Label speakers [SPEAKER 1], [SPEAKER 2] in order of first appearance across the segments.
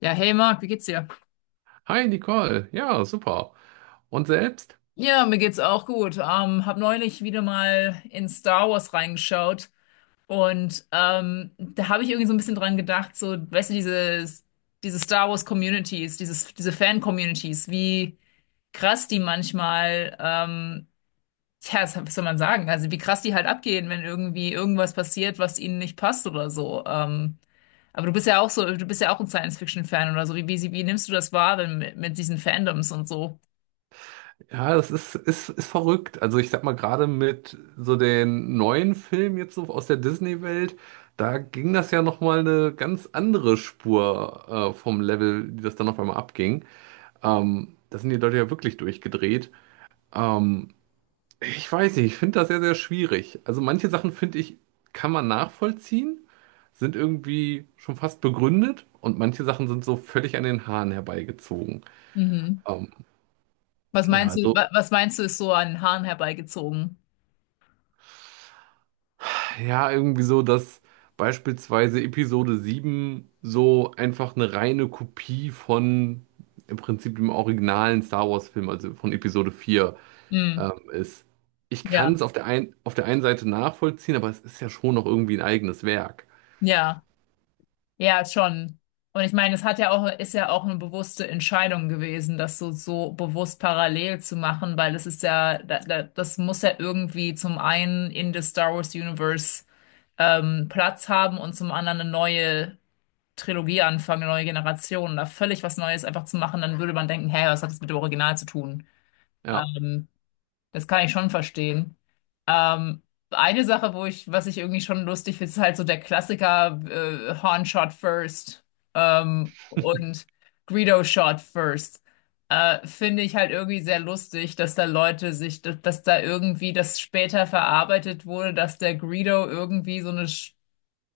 [SPEAKER 1] Ja, hey Marc, wie geht's dir?
[SPEAKER 2] Hi Nicole, ja, super. Und selbst?
[SPEAKER 1] Ja, mir geht's auch gut. Hab neulich wieder mal in Star Wars reingeschaut und da habe ich irgendwie so ein bisschen dran gedacht, so, weißt du, diese Star Wars Communities, diese Fan-Communities, wie krass die manchmal, ja, was soll man sagen, also wie krass die halt abgehen, wenn irgendwie irgendwas passiert, was ihnen nicht passt oder so. Aber du bist ja auch so, du bist ja auch ein Science-Fiction-Fan oder so. Wie nimmst du das wahr, wenn, mit diesen Fandoms und so?
[SPEAKER 2] Ja, das ist verrückt. Also ich sag mal, gerade mit so den neuen Filmen jetzt so aus der Disney-Welt, da ging das ja nochmal eine ganz andere Spur vom Level, die das dann auf einmal abging. Da sind die Leute ja wirklich durchgedreht. Ähm, ich weiß nicht, ich finde das sehr, sehr schwierig. Also manche Sachen finde ich, kann man nachvollziehen, sind irgendwie schon fast begründet und manche Sachen sind so völlig an den Haaren herbeigezogen.
[SPEAKER 1] Mhm.
[SPEAKER 2] Ähm,
[SPEAKER 1] Was
[SPEAKER 2] Ja,
[SPEAKER 1] meinst du,
[SPEAKER 2] also,
[SPEAKER 1] was meinst du, ist so an den Haaren herbeigezogen?
[SPEAKER 2] ja, irgendwie so, dass beispielsweise Episode 7 so einfach eine reine Kopie von im Prinzip dem originalen Star Wars-Film, also von Episode 4
[SPEAKER 1] Mhm.
[SPEAKER 2] ist. Ich
[SPEAKER 1] Ja,
[SPEAKER 2] kann es auf der einen Seite nachvollziehen, aber es ist ja schon noch irgendwie ein eigenes Werk.
[SPEAKER 1] ja, ja, schon. Und ich meine, es hat ja auch, ist ja auch eine bewusste Entscheidung gewesen, das so, so bewusst parallel zu machen, weil das ist ja, das muss ja irgendwie zum einen in das Star Wars Universe Platz haben und zum anderen eine neue Trilogie anfangen, eine neue Generation, da völlig was Neues einfach zu machen, dann würde man denken, hey, was hat das mit dem Original zu tun?
[SPEAKER 2] Ja.
[SPEAKER 1] Ähm, Das kann ich schon verstehen. Ähm, eine Sache, was ich irgendwie schon lustig finde, ist halt so der Klassiker Horn Shot First und Greedo Shot First. Finde ich halt irgendwie sehr lustig, dass da irgendwie das später verarbeitet wurde, dass der Greedo irgendwie so eine,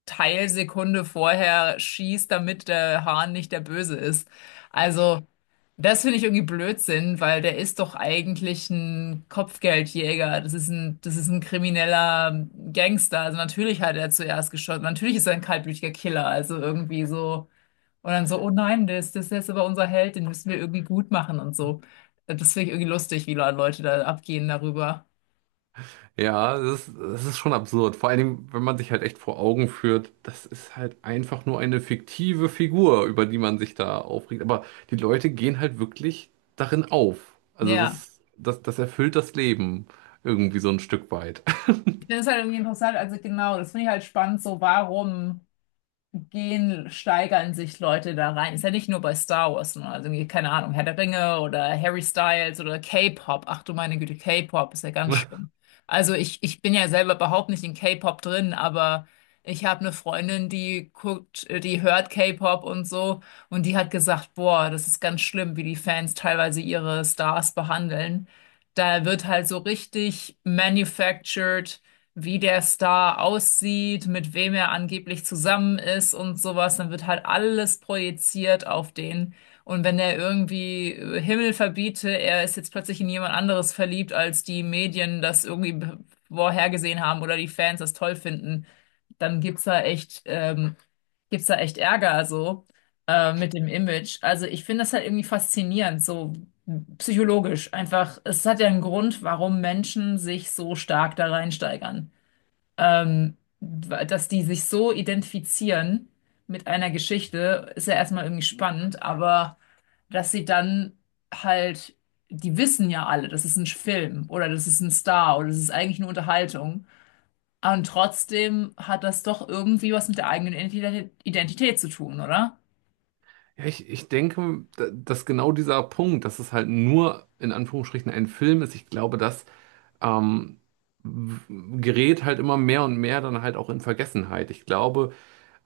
[SPEAKER 1] Teilsekunde vorher schießt, damit der Hahn nicht der Böse ist. Also, das finde ich irgendwie Blödsinn, weil der ist doch eigentlich ein Kopfgeldjäger. Das ist ein krimineller Gangster. Also natürlich hat er zuerst geschossen. Natürlich ist er ein kaltblütiger Killer. Also irgendwie so. Und dann so, oh nein, das ist jetzt aber unser Held, den müssen wir irgendwie gut machen und so. Das finde ich irgendwie lustig, wie Leute da abgehen darüber.
[SPEAKER 2] Ja, das ist schon absurd. Vor allen Dingen, wenn man sich halt echt vor Augen führt, das ist halt einfach nur eine fiktive Figur, über die man sich da aufregt. Aber die Leute gehen halt wirklich darin auf. Also
[SPEAKER 1] Ja,
[SPEAKER 2] das erfüllt das Leben irgendwie so ein Stück weit.
[SPEAKER 1] ich finde es halt irgendwie interessant, also genau, das finde ich halt spannend, so warum gehen, steigern sich Leute da rein. Ist ja nicht nur bei Star Wars, ne? Also irgendwie, keine Ahnung, Herr der Ringe oder Harry Styles oder K-Pop. Ach du meine Güte, K-Pop ist ja ganz schlimm. Ich bin ja selber überhaupt nicht in K-Pop drin, aber ich habe eine Freundin, die hört K-Pop und so und die hat gesagt, boah, das ist ganz schlimm, wie die Fans teilweise ihre Stars behandeln. Da wird halt so richtig manufactured wie der Star aussieht, mit wem er angeblich zusammen ist und sowas, dann wird halt alles projiziert auf den. Und wenn er irgendwie Himmel verbiete, er ist jetzt plötzlich in jemand anderes verliebt, als die Medien das irgendwie vorhergesehen haben oder die Fans das toll finden, dann gibt's da echt Ärger so mit dem Image. Also ich finde das halt irgendwie faszinierend, so psychologisch einfach. Es hat ja einen Grund, warum Menschen sich so stark da reinsteigern, ähm, dass die sich so identifizieren mit einer Geschichte, ist ja erstmal irgendwie spannend, aber dass sie dann halt, die wissen ja alle, das ist ein Film oder das ist ein Star oder das ist eigentlich eine Unterhaltung. Und trotzdem hat das doch irgendwie was mit der eigenen Identität zu tun, oder?
[SPEAKER 2] Ja, ich denke, dass genau dieser Punkt, dass es halt nur in Anführungsstrichen ein Film ist, ich glaube, das ähm, w- gerät halt immer mehr und mehr dann halt auch in Vergessenheit. Ich glaube.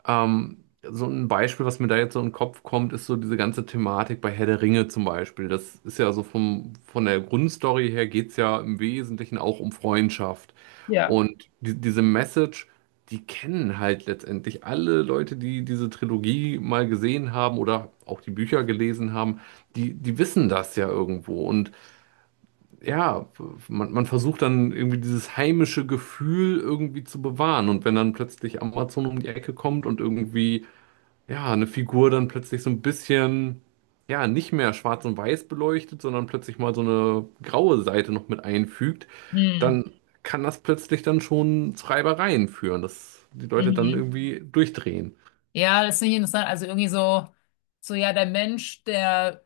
[SPEAKER 2] So ein Beispiel, was mir da jetzt so in den Kopf kommt, ist so diese ganze Thematik bei Herr der Ringe zum Beispiel. Das ist ja so von der Grundstory her geht's ja im Wesentlichen auch um Freundschaft.
[SPEAKER 1] Ja.
[SPEAKER 2] Und diese Message, die kennen halt letztendlich alle Leute, die diese Trilogie mal gesehen haben oder auch die Bücher gelesen haben, die wissen das ja irgendwo. Und ja, man versucht dann irgendwie dieses heimische Gefühl irgendwie zu bewahren. Und wenn dann plötzlich Amazon um die Ecke kommt und irgendwie ja, eine Figur dann plötzlich so ein bisschen, ja, nicht mehr schwarz und weiß beleuchtet, sondern plötzlich mal so eine graue Seite noch mit einfügt,
[SPEAKER 1] Hm,
[SPEAKER 2] dann kann das plötzlich dann schon zu Reibereien führen, dass die Leute dann
[SPEAKER 1] mhm.
[SPEAKER 2] irgendwie durchdrehen.
[SPEAKER 1] Ja, das finde ich interessant. Also irgendwie so, so ja,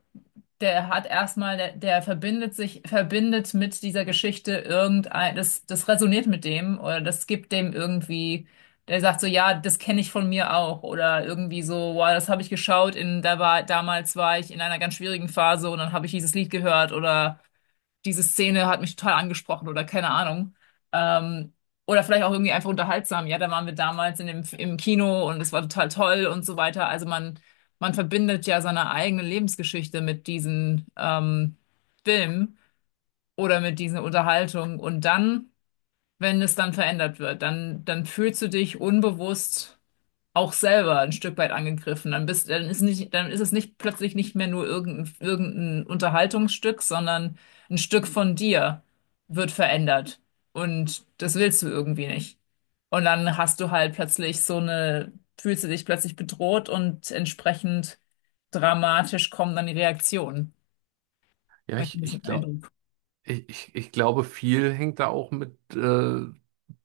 [SPEAKER 1] der hat erstmal, der verbindet sich, verbindet mit dieser Geschichte irgendein, das resoniert mit dem oder das gibt dem irgendwie, der sagt so, ja, das kenne ich von mir auch oder irgendwie so, wow, das habe ich geschaut in, damals war ich in einer ganz schwierigen Phase und dann habe ich dieses Lied gehört oder diese Szene hat mich total angesprochen oder keine Ahnung. Ähm, oder vielleicht auch irgendwie einfach unterhaltsam. Ja, da waren wir damals in im Kino und es war total toll und so weiter. Man verbindet ja seine eigene Lebensgeschichte mit diesen Filmen oder mit dieser Unterhaltung. Und dann, wenn es dann verändert wird, dann fühlst du dich unbewusst auch selber ein Stück weit angegriffen. Dann ist es nicht plötzlich nicht mehr nur irgendein Unterhaltungsstück, sondern ein Stück von dir wird verändert. Und das willst du irgendwie nicht. Und dann hast du halt plötzlich so eine, fühlst du dich plötzlich bedroht und entsprechend dramatisch kommen dann die Reaktionen.
[SPEAKER 2] Ja,
[SPEAKER 1] Habe ich ein
[SPEAKER 2] ich, ich
[SPEAKER 1] bisschen
[SPEAKER 2] glaube,
[SPEAKER 1] Eindruck.
[SPEAKER 2] Ich, ich, ich glaube, viel hängt da auch mit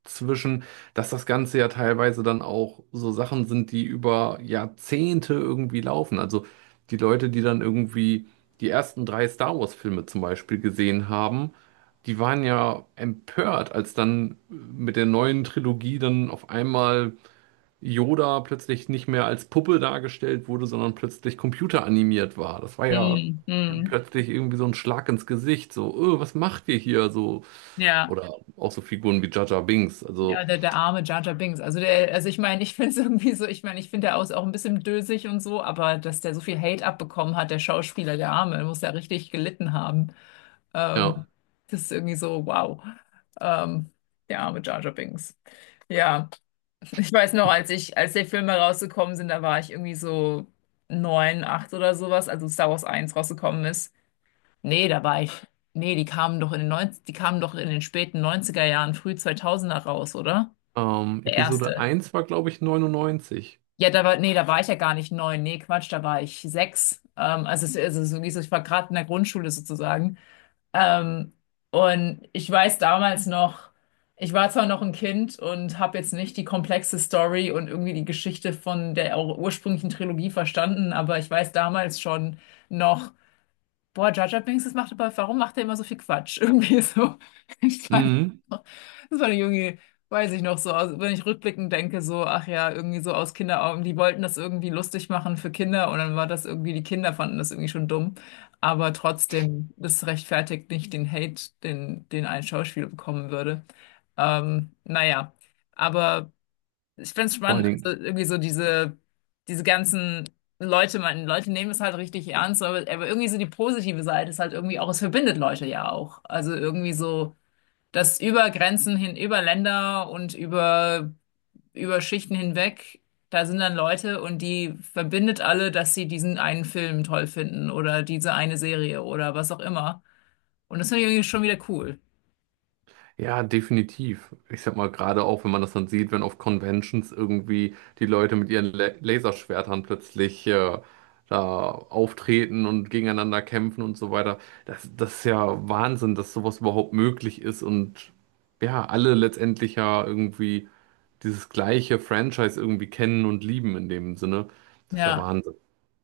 [SPEAKER 2] zwischen, dass das Ganze ja teilweise dann auch so Sachen sind, die über Jahrzehnte irgendwie laufen. Also die Leute, die dann irgendwie die ersten drei Star Wars-Filme zum Beispiel gesehen haben, die waren ja empört, als dann mit der neuen Trilogie dann auf einmal Yoda plötzlich nicht mehr als Puppe dargestellt wurde, sondern plötzlich computeranimiert war. Das war ja
[SPEAKER 1] Hm, hm,
[SPEAKER 2] plötzlich irgendwie so ein Schlag ins Gesicht, so, was macht ihr hier? So,
[SPEAKER 1] ja.
[SPEAKER 2] oder auch so Figuren wie Jar Jar Binks.
[SPEAKER 1] Ja,
[SPEAKER 2] Also,
[SPEAKER 1] der arme Jar Jar Binks. Also, der, also ich meine, ich finde es irgendwie so, ich meine, ich finde der aus auch ein bisschen dösig und so, aber dass der so viel Hate abbekommen hat, der Schauspieler, der Arme, der muss ja richtig gelitten haben.
[SPEAKER 2] ja,
[SPEAKER 1] Ähm, Das ist irgendwie so, wow. Ähm, Der arme Jar Jar Binks. Ja, ich weiß noch, als die Filme rausgekommen sind, da war ich irgendwie so neun, acht oder sowas, also Star Wars eins rausgekommen ist. Nee, da war ich. Nee, die kamen doch in den 90, die kamen doch in den späten neunziger Jahren, früh zweitausender raus, oder? Der
[SPEAKER 2] Episode
[SPEAKER 1] erste.
[SPEAKER 2] eins war, glaube ich, 99.
[SPEAKER 1] Ja, nee, da war ich ja gar nicht neun. Nee, Quatsch, da war ich sechs. Also es ist irgendwie so, ich war gerade in der Grundschule sozusagen. Ähm, und ich weiß damals noch, ich war zwar noch ein Kind und habe jetzt nicht die komplexe Story und irgendwie die Geschichte von der ursprünglichen Trilogie verstanden, aber ich weiß damals schon noch, boah, Jar Jar Binks, das macht aber, warum macht er immer so viel Quatsch? Irgendwie so. Ich weiß
[SPEAKER 2] Mhm.
[SPEAKER 1] noch. Das war der Junge, weiß ich noch so, wenn ich rückblickend denke, so, ach ja, irgendwie so aus Kinderaugen, die wollten das irgendwie lustig machen für Kinder und dann war das irgendwie, die Kinder fanden das irgendwie schon dumm. Aber trotzdem, das rechtfertigt nicht den Hate, den ein Schauspieler bekommen würde. Naja. Aber ich finde es
[SPEAKER 2] Vor allen
[SPEAKER 1] spannend. Also
[SPEAKER 2] Dingen.
[SPEAKER 1] irgendwie so diese, diese ganzen Leute, man, Leute nehmen es halt richtig ernst, aber irgendwie so die positive Seite ist halt irgendwie auch, es verbindet Leute ja auch. Also irgendwie so, dass über Grenzen hin, über Länder und über, über Schichten hinweg, da sind dann Leute und die verbindet alle, dass sie diesen einen Film toll finden oder diese eine Serie oder was auch immer. Und das finde ich irgendwie schon wieder cool.
[SPEAKER 2] Ja, definitiv. Ich sag mal, gerade auch, wenn man das dann sieht, wenn auf Conventions irgendwie die Leute mit ihren La Laserschwertern plötzlich da auftreten und gegeneinander kämpfen und so weiter. Das ist ja Wahnsinn, dass sowas überhaupt möglich ist und ja, alle letztendlich ja irgendwie dieses gleiche Franchise irgendwie kennen und lieben in dem Sinne. Das ist ja
[SPEAKER 1] Ja.
[SPEAKER 2] Wahnsinn.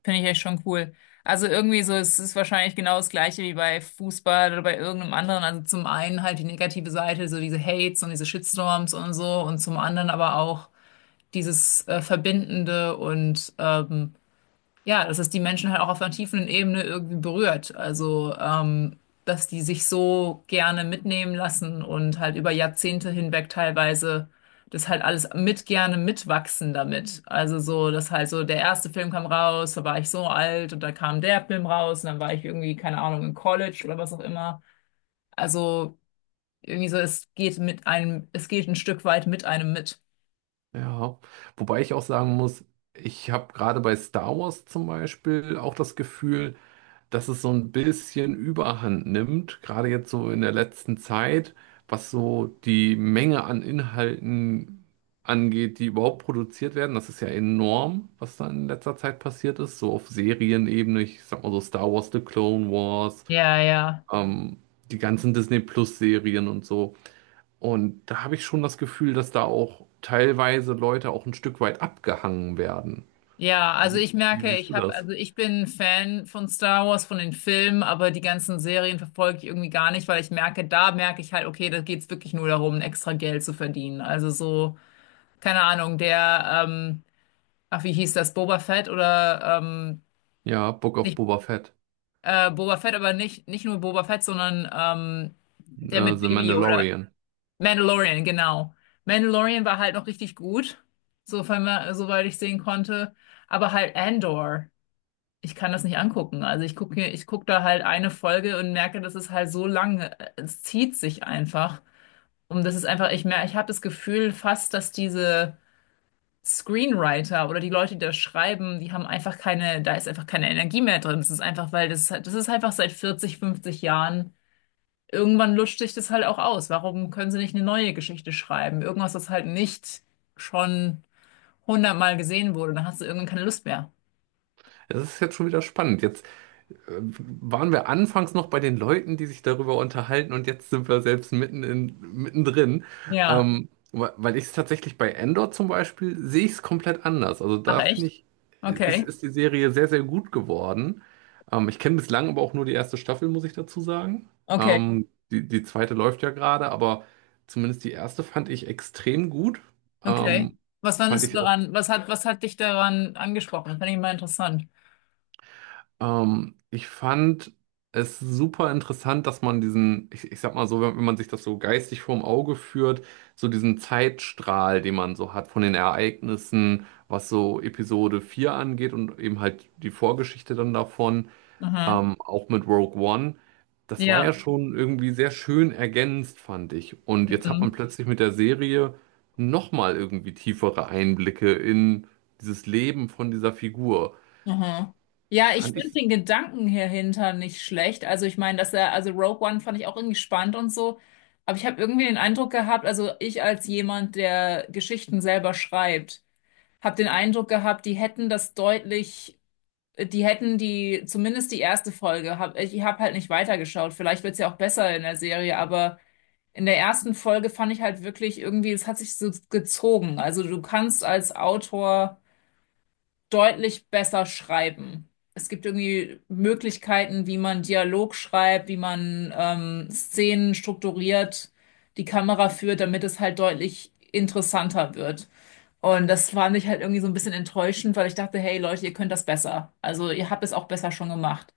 [SPEAKER 1] Finde ich echt schon cool. Also irgendwie so, es ist wahrscheinlich genau das Gleiche wie bei Fußball oder bei irgendeinem anderen. Also zum einen halt die negative Seite, so diese Hates und diese Shitstorms und so und zum anderen aber auch dieses Verbindende und ja, dass es die Menschen halt auch auf einer tiefen Ebene irgendwie berührt. Also, dass die sich so gerne mitnehmen lassen und halt über Jahrzehnte hinweg teilweise das halt alles mit gerne mitwachsen damit. Also so, dass halt so der erste Film kam raus, da war ich so alt und dann kam der Film raus und dann war ich irgendwie, keine Ahnung, im College oder was auch immer. Also irgendwie so, es geht mit einem, es geht ein Stück weit mit einem mit.
[SPEAKER 2] Ja, wobei ich auch sagen muss, ich habe gerade bei Star Wars zum Beispiel auch das Gefühl, dass es so ein bisschen Überhand nimmt, gerade jetzt so in der letzten Zeit, was so die Menge an Inhalten angeht, die überhaupt produziert werden. Das ist ja enorm, was da in letzter Zeit passiert ist, so auf Serienebene, ich sag mal so Star Wars, The Clone Wars,
[SPEAKER 1] Ja, ja.
[SPEAKER 2] ähm, die ganzen Disney Plus Serien und so. Und da habe ich schon das Gefühl, dass da auch teilweise Leute auch ein Stück weit abgehangen werden.
[SPEAKER 1] Ja, also ich
[SPEAKER 2] Wie
[SPEAKER 1] merke,
[SPEAKER 2] siehst
[SPEAKER 1] ich
[SPEAKER 2] du
[SPEAKER 1] habe,
[SPEAKER 2] das?
[SPEAKER 1] also ich bin Fan von Star Wars, von den Filmen, aber die ganzen Serien verfolge ich irgendwie gar nicht, weil ich merke, da merke ich halt, okay, da geht's wirklich nur darum, extra Geld zu verdienen. Also so, keine Ahnung, ach, wie hieß das, Boba Fett oder
[SPEAKER 2] Ja, Book of
[SPEAKER 1] nicht
[SPEAKER 2] Boba Fett,
[SPEAKER 1] Boba Fett, aber nicht, nicht nur Boba Fett, sondern der mit
[SPEAKER 2] The
[SPEAKER 1] Baby Yoda.
[SPEAKER 2] Mandalorian.
[SPEAKER 1] Mandalorian, genau. Mandalorian war halt noch richtig gut, sofern man, soweit ich sehen konnte. Aber halt Andor. Ich kann das nicht angucken. Ich guck da halt eine Folge und merke, das ist halt so lang, es zieht sich einfach. Und das ist einfach, ich merke, ich habe das Gefühl fast, dass diese Screenwriter oder die Leute, die das schreiben, die haben einfach keine, da ist einfach keine Energie mehr drin. Das ist einfach, weil das, das ist einfach seit 40, 50 Jahren. Irgendwann lutscht sich das halt auch aus. Warum können sie nicht eine neue Geschichte schreiben? Irgendwas, das halt nicht schon hundertmal gesehen wurde. Dann hast du irgendwann keine Lust mehr.
[SPEAKER 2] Das ist jetzt schon wieder spannend. Jetzt äh, waren wir anfangs noch bei den Leuten, die sich darüber unterhalten, und jetzt sind wir selbst mittendrin.
[SPEAKER 1] Ja.
[SPEAKER 2] Weil ich es tatsächlich bei Andor zum Beispiel sehe ich es komplett anders. Also
[SPEAKER 1] Ach
[SPEAKER 2] da finde
[SPEAKER 1] echt?
[SPEAKER 2] ich, ist,
[SPEAKER 1] Okay.
[SPEAKER 2] ist die Serie sehr, sehr gut geworden. Ich kenne bislang aber auch nur die erste Staffel, muss ich dazu sagen.
[SPEAKER 1] Okay.
[SPEAKER 2] Die zweite läuft ja gerade, aber zumindest die erste fand ich extrem gut.
[SPEAKER 1] Okay.
[SPEAKER 2] Ähm,
[SPEAKER 1] Was
[SPEAKER 2] Fand
[SPEAKER 1] fandest du
[SPEAKER 2] ich auch.
[SPEAKER 1] daran? Was hat dich daran angesprochen? Das fand ich immer interessant.
[SPEAKER 2] Ich fand es super interessant, dass man diesen, ich sag mal so, wenn man sich das so geistig vorm Auge führt, so diesen Zeitstrahl, den man so hat von den Ereignissen, was so Episode 4 angeht und eben halt die Vorgeschichte dann davon,
[SPEAKER 1] Aha.
[SPEAKER 2] auch mit Rogue One. Das war
[SPEAKER 1] Ja.
[SPEAKER 2] ja schon irgendwie sehr schön ergänzt, fand ich. Und jetzt hat man
[SPEAKER 1] Mhm.
[SPEAKER 2] plötzlich mit der Serie nochmal irgendwie tiefere Einblicke in dieses Leben von dieser Figur.
[SPEAKER 1] Aha. Ja, ich
[SPEAKER 2] Fand
[SPEAKER 1] finde
[SPEAKER 2] ich.
[SPEAKER 1] den Gedanken hier hinter nicht schlecht. Also ich meine, dass er, also Rogue One fand ich auch irgendwie spannend und so. Aber ich habe irgendwie den Eindruck gehabt, also ich als jemand, der Geschichten selber schreibt, habe den Eindruck gehabt, die hätten das deutlich, die hätten die, zumindest die erste Folge, hab, ich habe halt nicht weitergeschaut. Vielleicht wird's ja auch besser in der Serie, aber in der ersten Folge fand ich halt wirklich irgendwie, es hat sich so gezogen. Also du kannst als Autor deutlich besser schreiben. Es gibt irgendwie Möglichkeiten, wie man Dialog schreibt, wie man Szenen strukturiert, die Kamera führt, damit es halt deutlich interessanter wird. Und das fand ich halt irgendwie so ein bisschen enttäuschend, weil ich dachte, hey Leute, ihr könnt das besser. Also ihr habt es auch besser schon gemacht.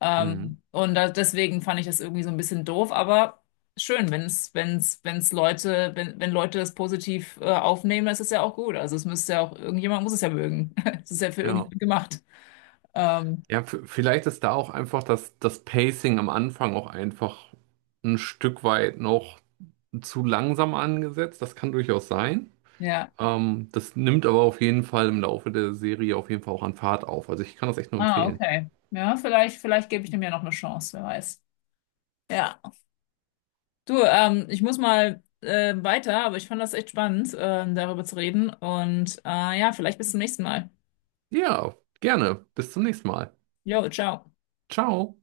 [SPEAKER 1] Deswegen fand ich das irgendwie so ein bisschen doof, aber schön, wenn's Leute, wenn Leute das positiv, aufnehmen, das ist ja auch gut. Also es müsste ja auch, irgendjemand muss es ja mögen. Es ist ja für
[SPEAKER 2] Ja,
[SPEAKER 1] irgendjemand gemacht. Ähm,
[SPEAKER 2] ja, vielleicht ist da auch einfach das Pacing am Anfang auch einfach ein Stück weit noch zu langsam angesetzt. Das kann durchaus sein.
[SPEAKER 1] ja.
[SPEAKER 2] Das nimmt aber auf jeden Fall im Laufe der Serie auf jeden Fall auch an Fahrt auf. Also ich kann das echt nur
[SPEAKER 1] Ah,
[SPEAKER 2] empfehlen.
[SPEAKER 1] okay. Ja, vielleicht gebe ich dem ja noch eine Chance, wer weiß. Ja. Du, ich muss mal weiter, aber ich fand das echt spannend, darüber zu reden. Und ja, vielleicht bis zum nächsten Mal.
[SPEAKER 2] Ja, gerne. Bis zum nächsten Mal.
[SPEAKER 1] Jo, ciao.
[SPEAKER 2] Ciao.